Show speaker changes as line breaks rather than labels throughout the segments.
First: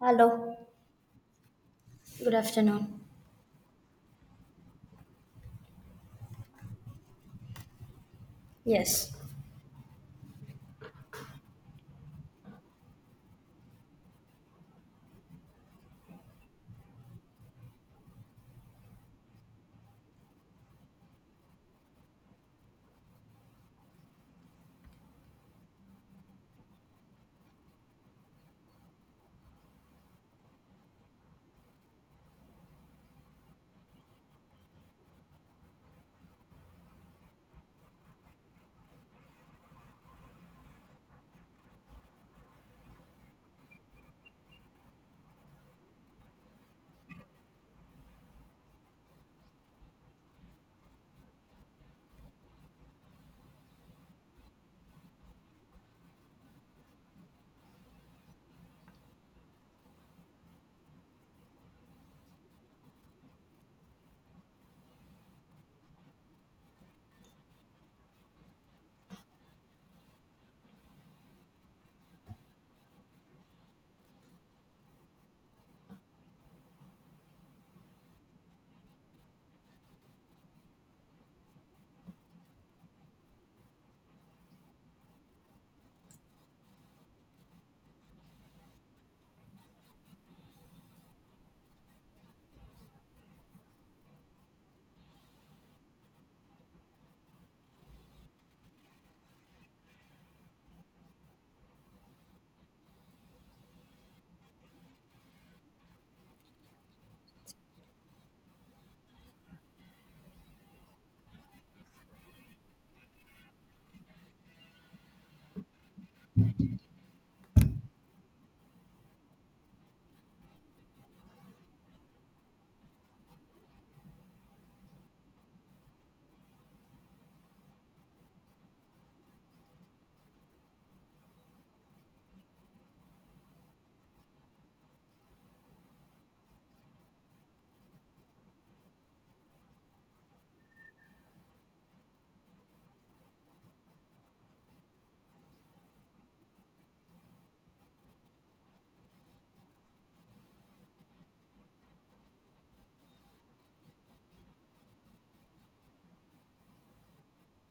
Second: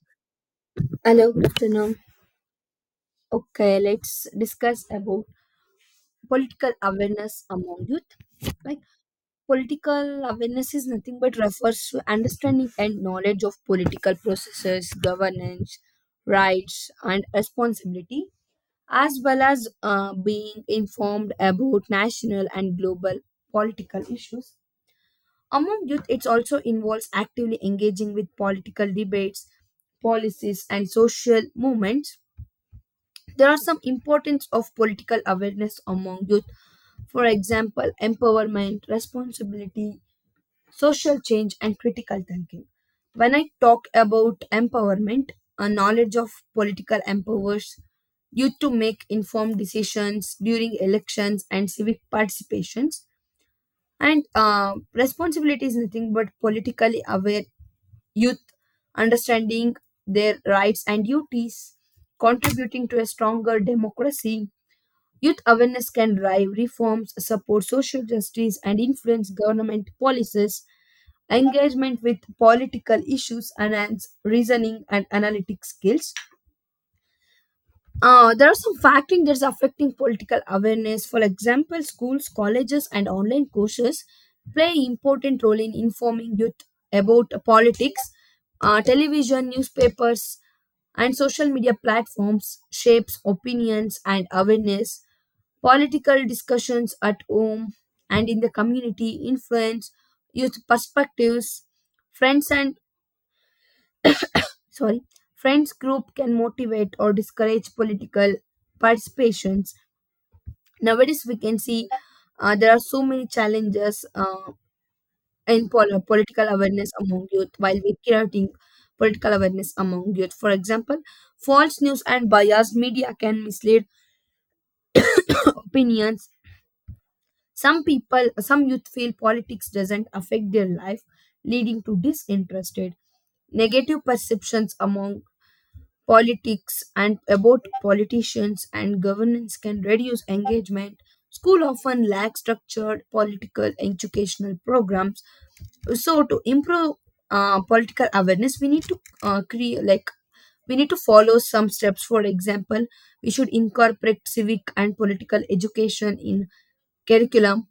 Hello.
Hello, good afternoon.
Good afternoon.
Okay, let's discuss about political awareness among youth. Like,
Yes.
political awareness is nothing but refers to understanding and knowledge of political processes, governance, rights, and responsibility, as well as being informed about national and global political issues. Among youth, it also involves actively engaging with political debates, policies, and social movements. There are some importance of political awareness among youth. For example, empowerment, responsibility, social change, and critical thinking. When I talk about empowerment, a knowledge of political empowers youth to make informed decisions during elections and civic participations. And responsibility is nothing but politically aware youth understanding their rights and duties, contributing to a stronger democracy. Youth awareness can drive reforms, support social justice, and influence government policies. Engagement with political issues enhance reasoning and analytic skills. There are some factors that's affecting political awareness. For example, schools, colleges, and online courses play important role in informing youth about politics. Television, newspapers, and social media platforms shapes opinions and awareness. Political discussions at home and in the community influence youth perspectives. Friends and sorry friends group can motivate or discourage political participations. Nowadays we can see, there are so many challenges, in political awareness among youth, while we creating political awareness among youth. For example, false news and biased media can mislead opinions. Some people, some youth feel politics doesn't affect their life, leading to disinterested negative perceptions among politics, and about politicians and governance can reduce engagement. School often lack structured political educational programs. So to improve political awareness, we need to create, like, we need to follow some steps. For example, we should incorporate civic and political education in curriculum,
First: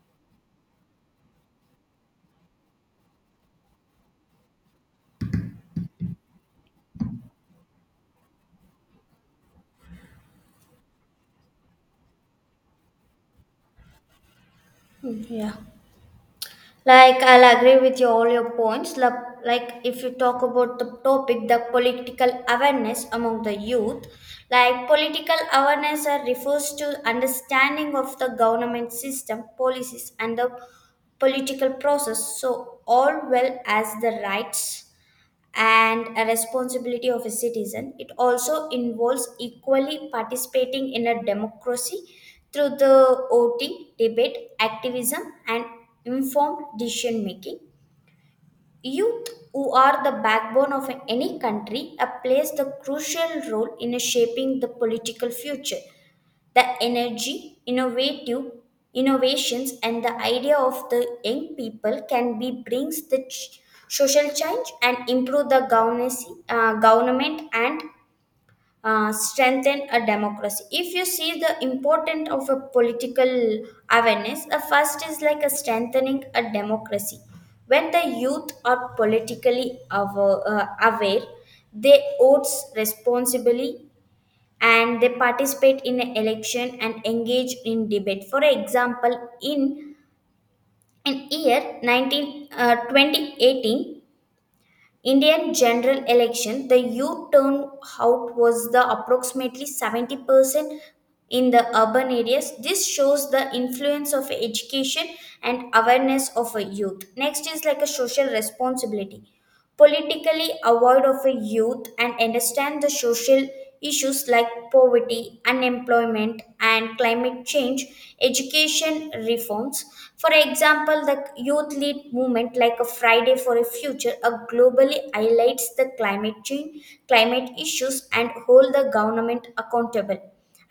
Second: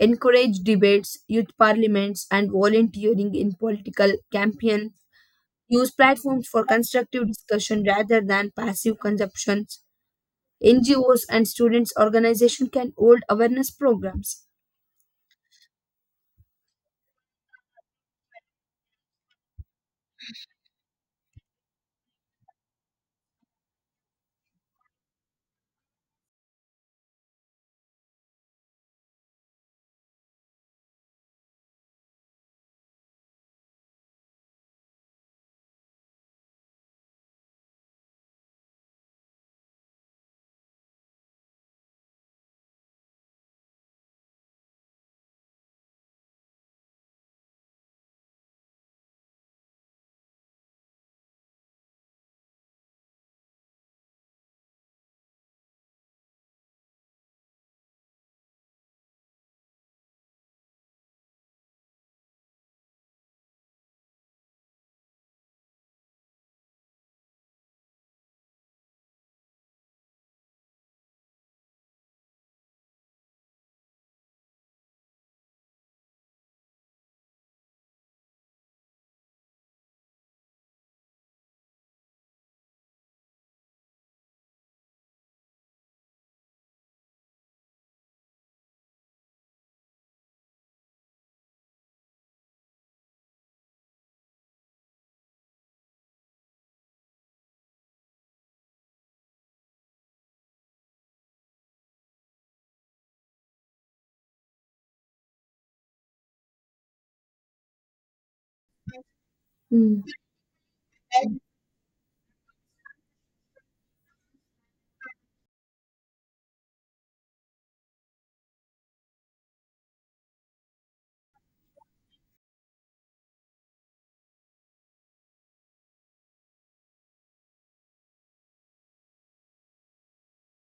encourage debates, youth parliaments, and volunteering in political campaign. Use platforms for constructive discussion rather than passive consumptions. NGOs and students' organizations can hold awareness programs.
Yeah. I'll agree with you all your points. If you talk about the topic, the political awareness among the youth, like political awareness refers to understanding of the government system, policies, and the political process. So all well as the rights and a responsibility of a citizen. It also involves equally participating in a democracy through the voting, debate, activism, and informed decision making. Youth, who are the backbone of any country, plays the crucial role in shaping the political future, the energy, innovative innovations, and the idea of the young people can be brings the social change and improve the governance, government and strengthen a democracy. If you see the importance of a political awareness, the first is like a strengthening a democracy. When the youth are politically aware, they vote responsibly and they participate in an election and engage in debate. For example, in year 19, 2018 Indian general election, the youth turnout was the approximately 70% in the urban areas. This shows the influence of education and awareness of a youth. Next is like a social responsibility,
Hmm.
politically aware of a youth and understand the social issues like poverty, unemployment, and climate change, education reforms. For example, the youth lead movement like a Friday for a Future globally highlights the climate change, climate issues, and hold the government accountable.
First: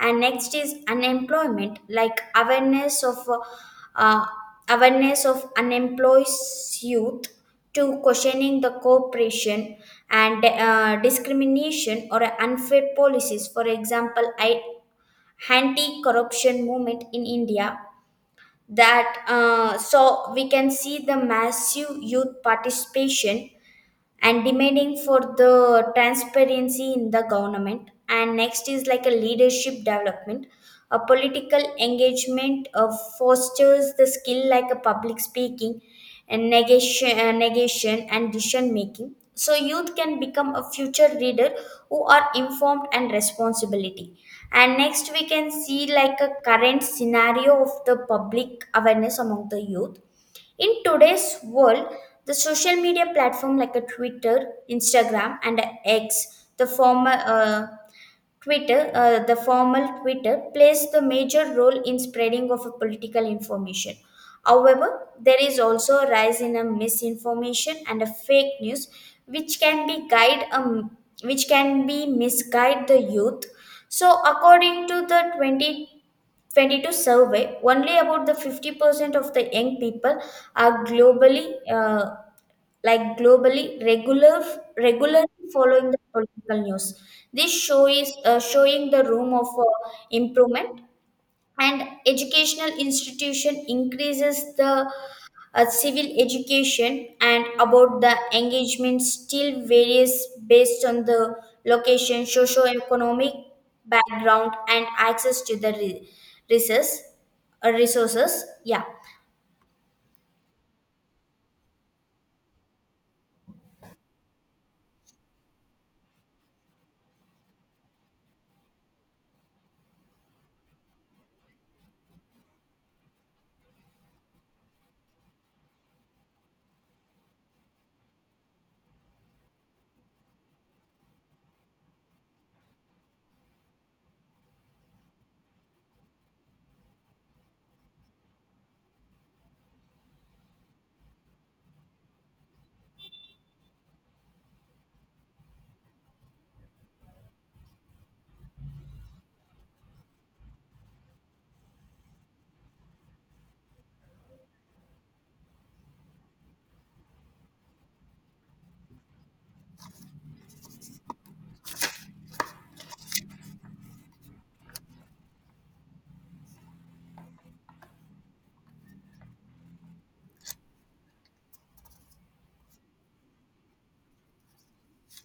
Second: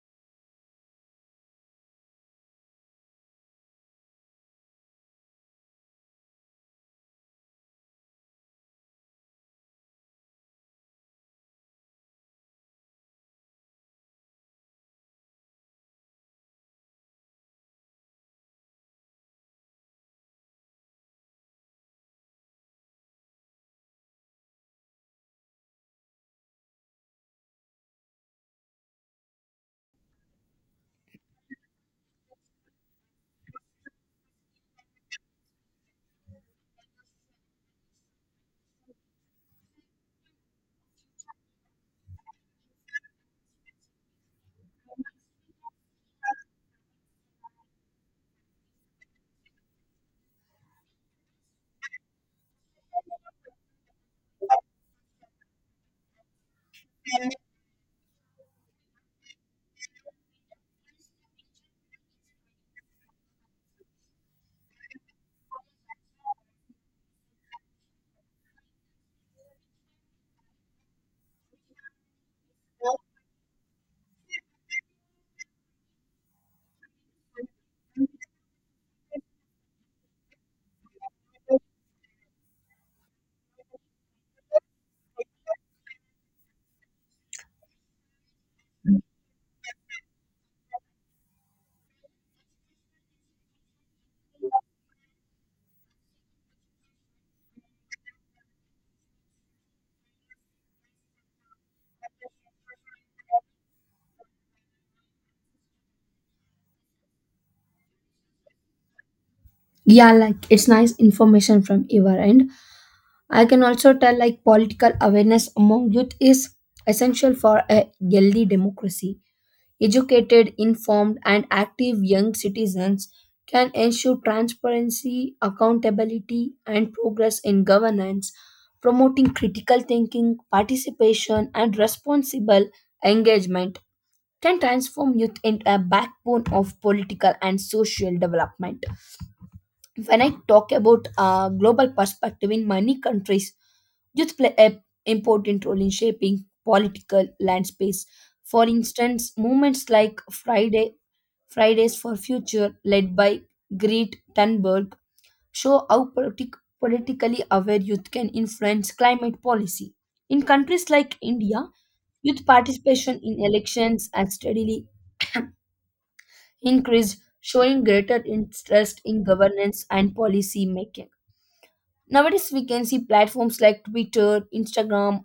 And next is unemployment, like uh, awareness of unemployed youth to questioning the cooperation and discrimination or unfair policies. For example, I anti-corruption movement in India that so we can see the massive youth participation and demanding for the transparency in the government. And next is like a leadership development, a political engagement fosters the skill like a public speaking and negation and decision making, so youth can become a future leader who are informed and responsibility. And next we can see like a current scenario of the public awareness among the youth in today's world, the social media platform like a Twitter, Instagram, and a X, the formal Twitter plays the major role in spreading of a political information. However, there is also a rise in a misinformation and a fake news, which can be guide um, which can be misguide the youth. So, according to the 2022 survey, only about the 50% of the young people are globally, like regularly following the political news. This show is showing the room of improvement, and educational institution increases the civil education, and about the engagement still varies based on the location, socio-economic background, and access to the resources, resources, yeah.
Yeah, like it's nice information from your end. I can also tell, like, political awareness among youth is essential for a healthy democracy. Educated, informed, and active young citizens can ensure transparency, accountability, and progress in governance. Promoting critical thinking, participation, and responsible engagement can transform youth into a backbone of political and social development. When I talk about a global perspective, in many countries youth play an important role in shaping political landscapes. For instance, movements like Friday, Fridays for Future, led by Greta Thunberg, show how politically aware youth can influence climate policy. In countries like India, youth participation in elections has steadily increased, showing greater interest in governance and policy making. Nowadays, we can see platforms like Twitter, Instagram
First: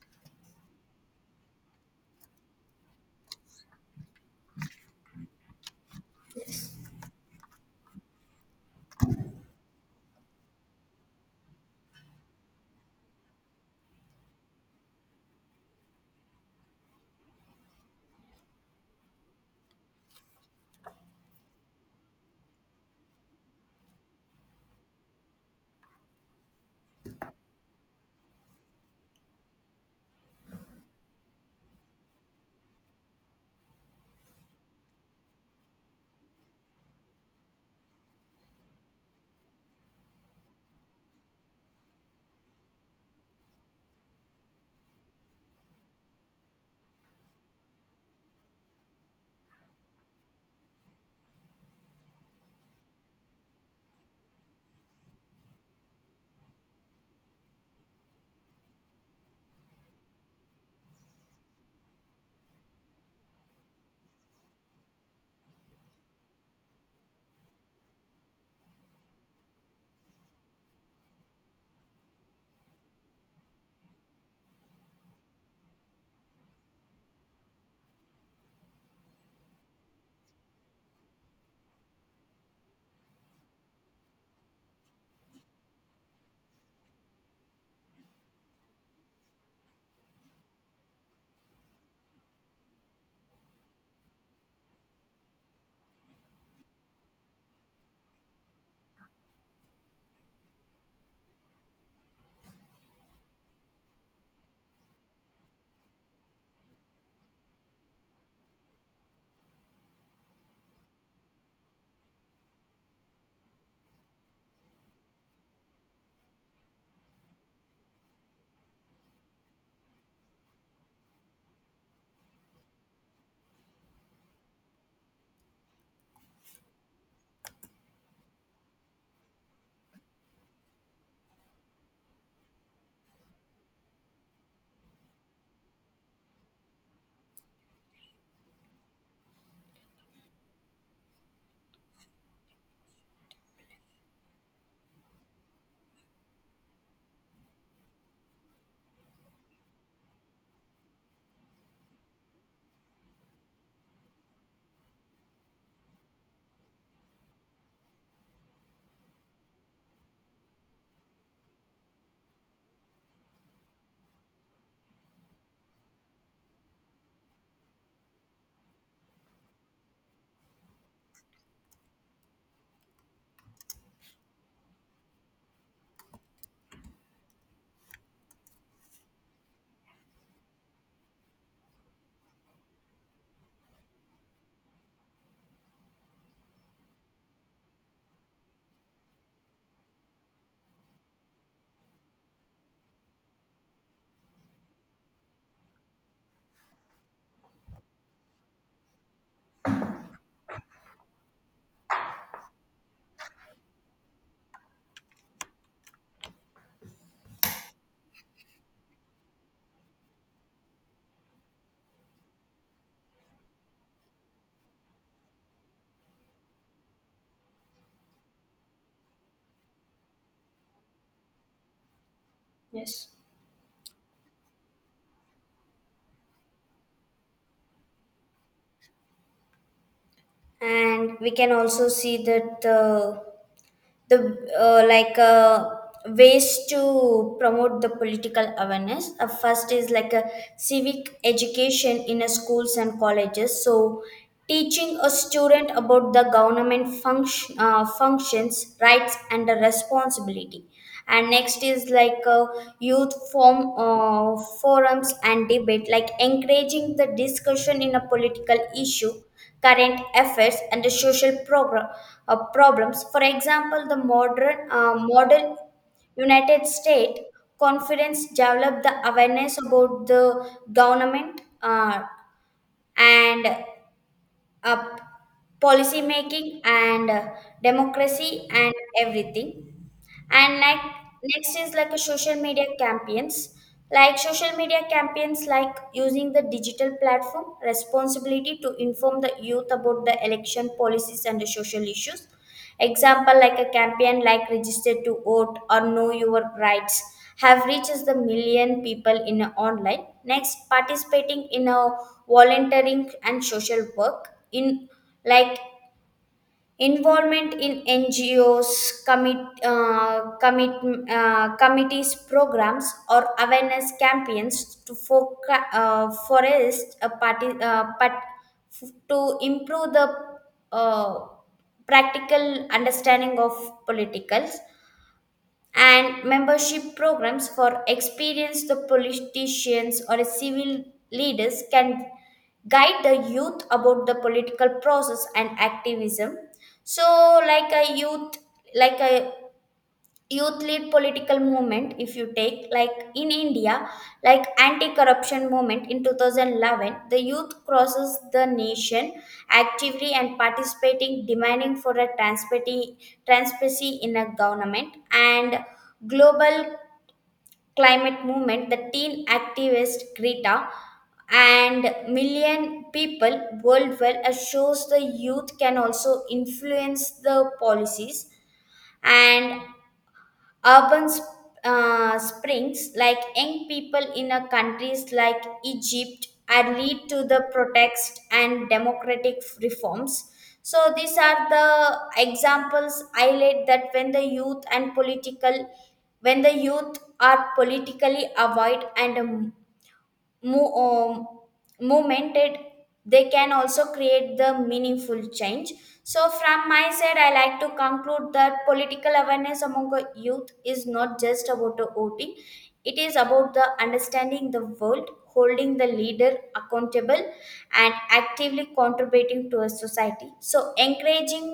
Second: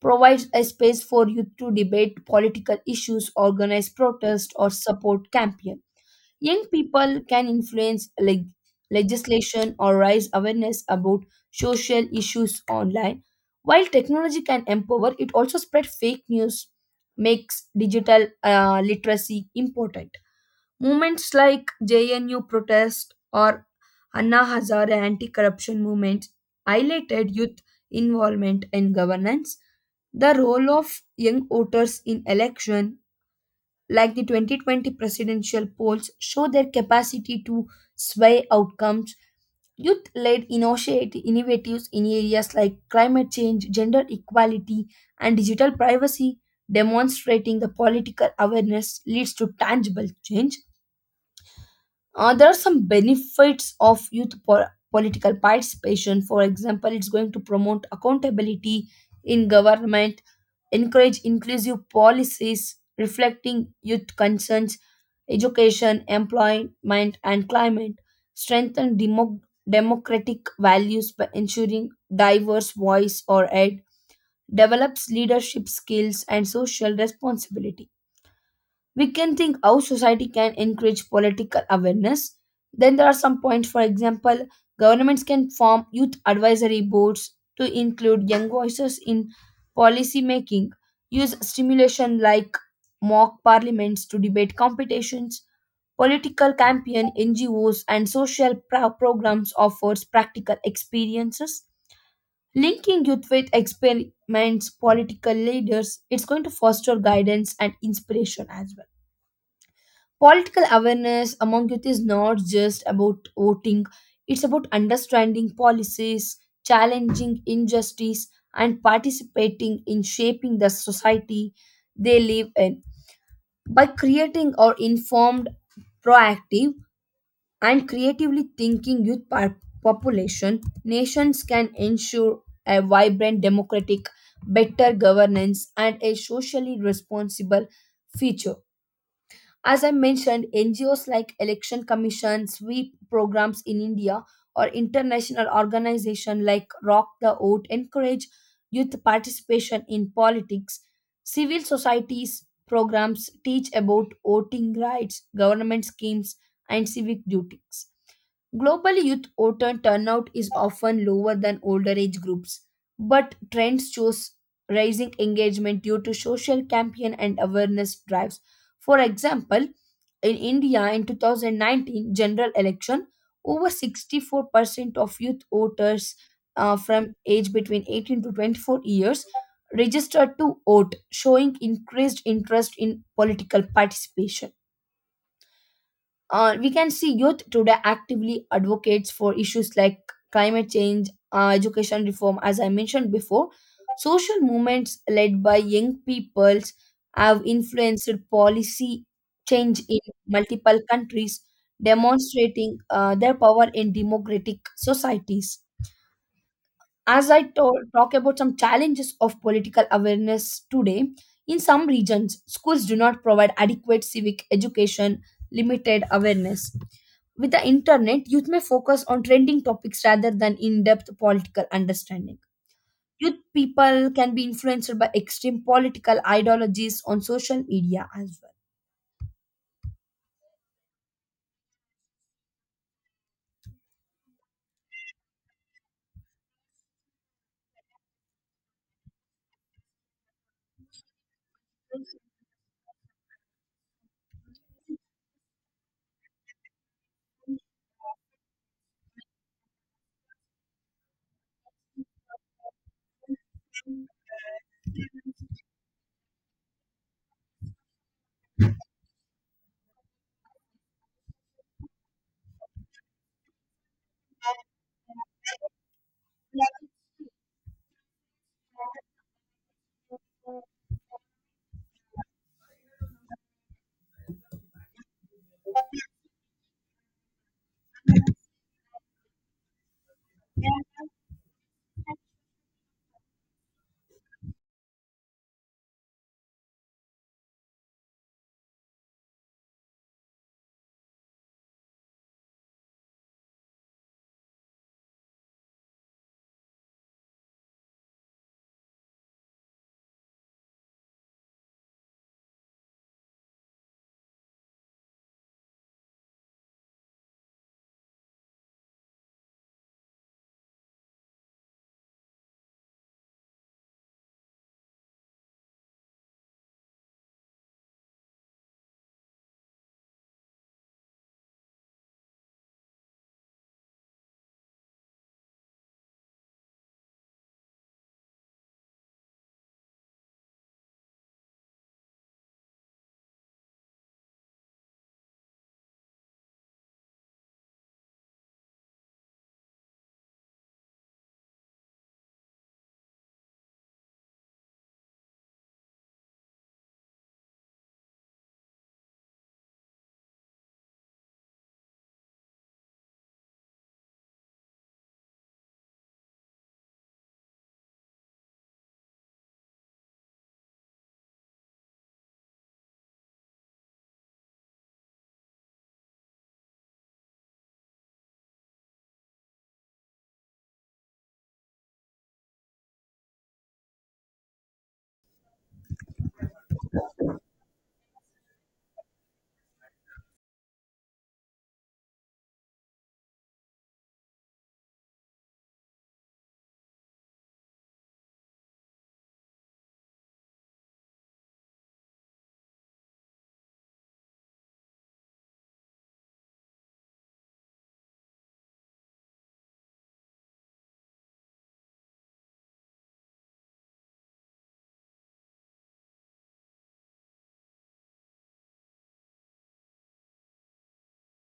provides a space for youth to debate political issues, organize protests, or support campaigns. Young people can influence legislation or raise awareness about social issues online. While technology can empower, it also spread fake news, makes digital literacy important. Movements like JNU protest or Anna Hazare anti-corruption movement highlighted youth involvement in governance. The role of young voters in election, like the 2020 presidential polls, show their capacity to sway outcomes. Youth-led innovatives in areas like climate change, gender equality, and digital privacy, demonstrating the political awareness leads to tangible change. There are some benefits of youth political participation. For example, it's going to promote accountability in government, encourage inclusive policies reflecting youth concerns, education, employment, and climate, strengthen democratic values by ensuring diverse voice or aid, develops leadership skills and social responsibility. We can think how society can encourage political awareness. Then there are some points. For example, governments can form youth advisory boards to include young voices in policy making, use stimulation like mock parliaments to debate competitions, political campaign, ngos and social programs offers practical experiences. Linking youth with experiments political leaders, it's going to foster guidance and inspiration as well. Political awareness among youth is not just about voting, it's about understanding policies, challenging injustice, and participating in shaping the society they live in. By creating or informed, proactive, and creatively thinking youth population, nations can ensure a vibrant democratic, better governance, and a socially responsible future. As I mentioned, NGOs like election commission, sweep programs in India, or international organizations like Rock the Vote encourage youth participation in politics. Civil societies programs teach about voting rights, government schemes, and civic duties. Global youth voter turnout is often lower than older age groups, but trends shows rising engagement due to social campaign and awareness drives. For example, in India in 2019 general election, over 64% of youth voters, from age between 18 to 24 years registered to vote, showing increased interest in political participation. We can see youth today actively advocates for issues like climate change, education reform, as I mentioned before. Social movements led by young peoples have influenced policy change in multiple countries, demonstrating their power in democratic societies. As I talk about some challenges of political awareness today, in some regions, schools do not provide adequate civic education, limited awareness. With the internet, youth may focus on trending topics rather than in depth political understanding.
Yes.
Youth people can be influenced by extreme political ideologies on social media as well.
And we can also see that the uh, like uh, ways to promote the political awareness, first is like a civic education in a schools and colleges, so teaching a student about the government functions, rights, and the responsibility. And next is like youth form forums and debate like encouraging the discussion in a political issue, current affairs, and the social program, problems. For example, the modern United States conference developed the awareness about the government and uh, policy making, and democracy and everything. And like next is like a social media campaigns, like social media campaigns, like using the digital platform responsibility to inform the youth about the election policies and the social issues. Example, like a campaign like register to vote or know your rights, have reaches the million people in a online. Next, participating in a volunteering and social work, in like involvement in ngos, uh, commit, committees programs or awareness campaigns to foca- forest a party, part- to improve the uh, practical understanding of politicals. And membership programs for experienced politicians or civil leaders can guide the youth about the political process and activism. So like a youth led political movement, if you take like in india, like anti corruption movement in 2011, the youth crosses the nation actively and participating demanding for a transparency, transparency in a government. And global climate movement, the teen activist greta and million people worldwide shows the youth can also influence the policies. And Urban sp- springs, like young people in a countries like Egypt, and lead to the protest and democratic reforms. So these are the examples highlight that when the youth are politically aware and mo- um, momented, they can also create the meaningful change. So from my side I like to conclude that political awareness among the youth is not just about the voting, it is about the understanding the world, holding the leader accountable, and actively contributing to a society. So encouraging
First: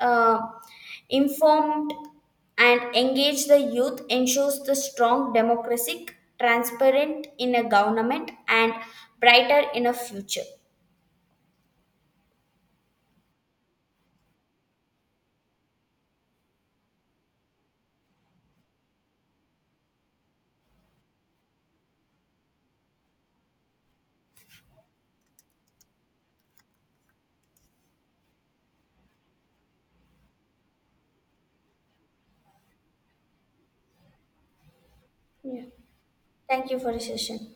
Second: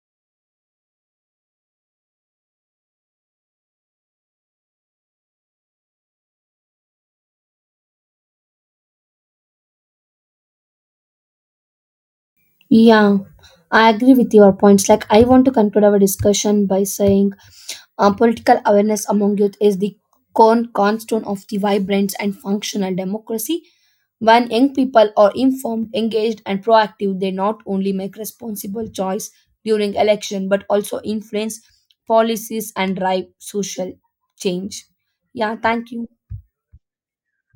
uh, informed and engage the youth ensures the strong democracy, transparent in a government, and brighter in a future.
Yeah, I agree with your points. Like, I want to conclude our discussion by saying, political awareness among youth is the cornerstone of the vibrant and functional democracy. When young people are informed, engaged, and proactive, they not only make responsible choice during election but also influence policies and drive social change. Yeah,
Yeah.
thank you.
Thank you for the session.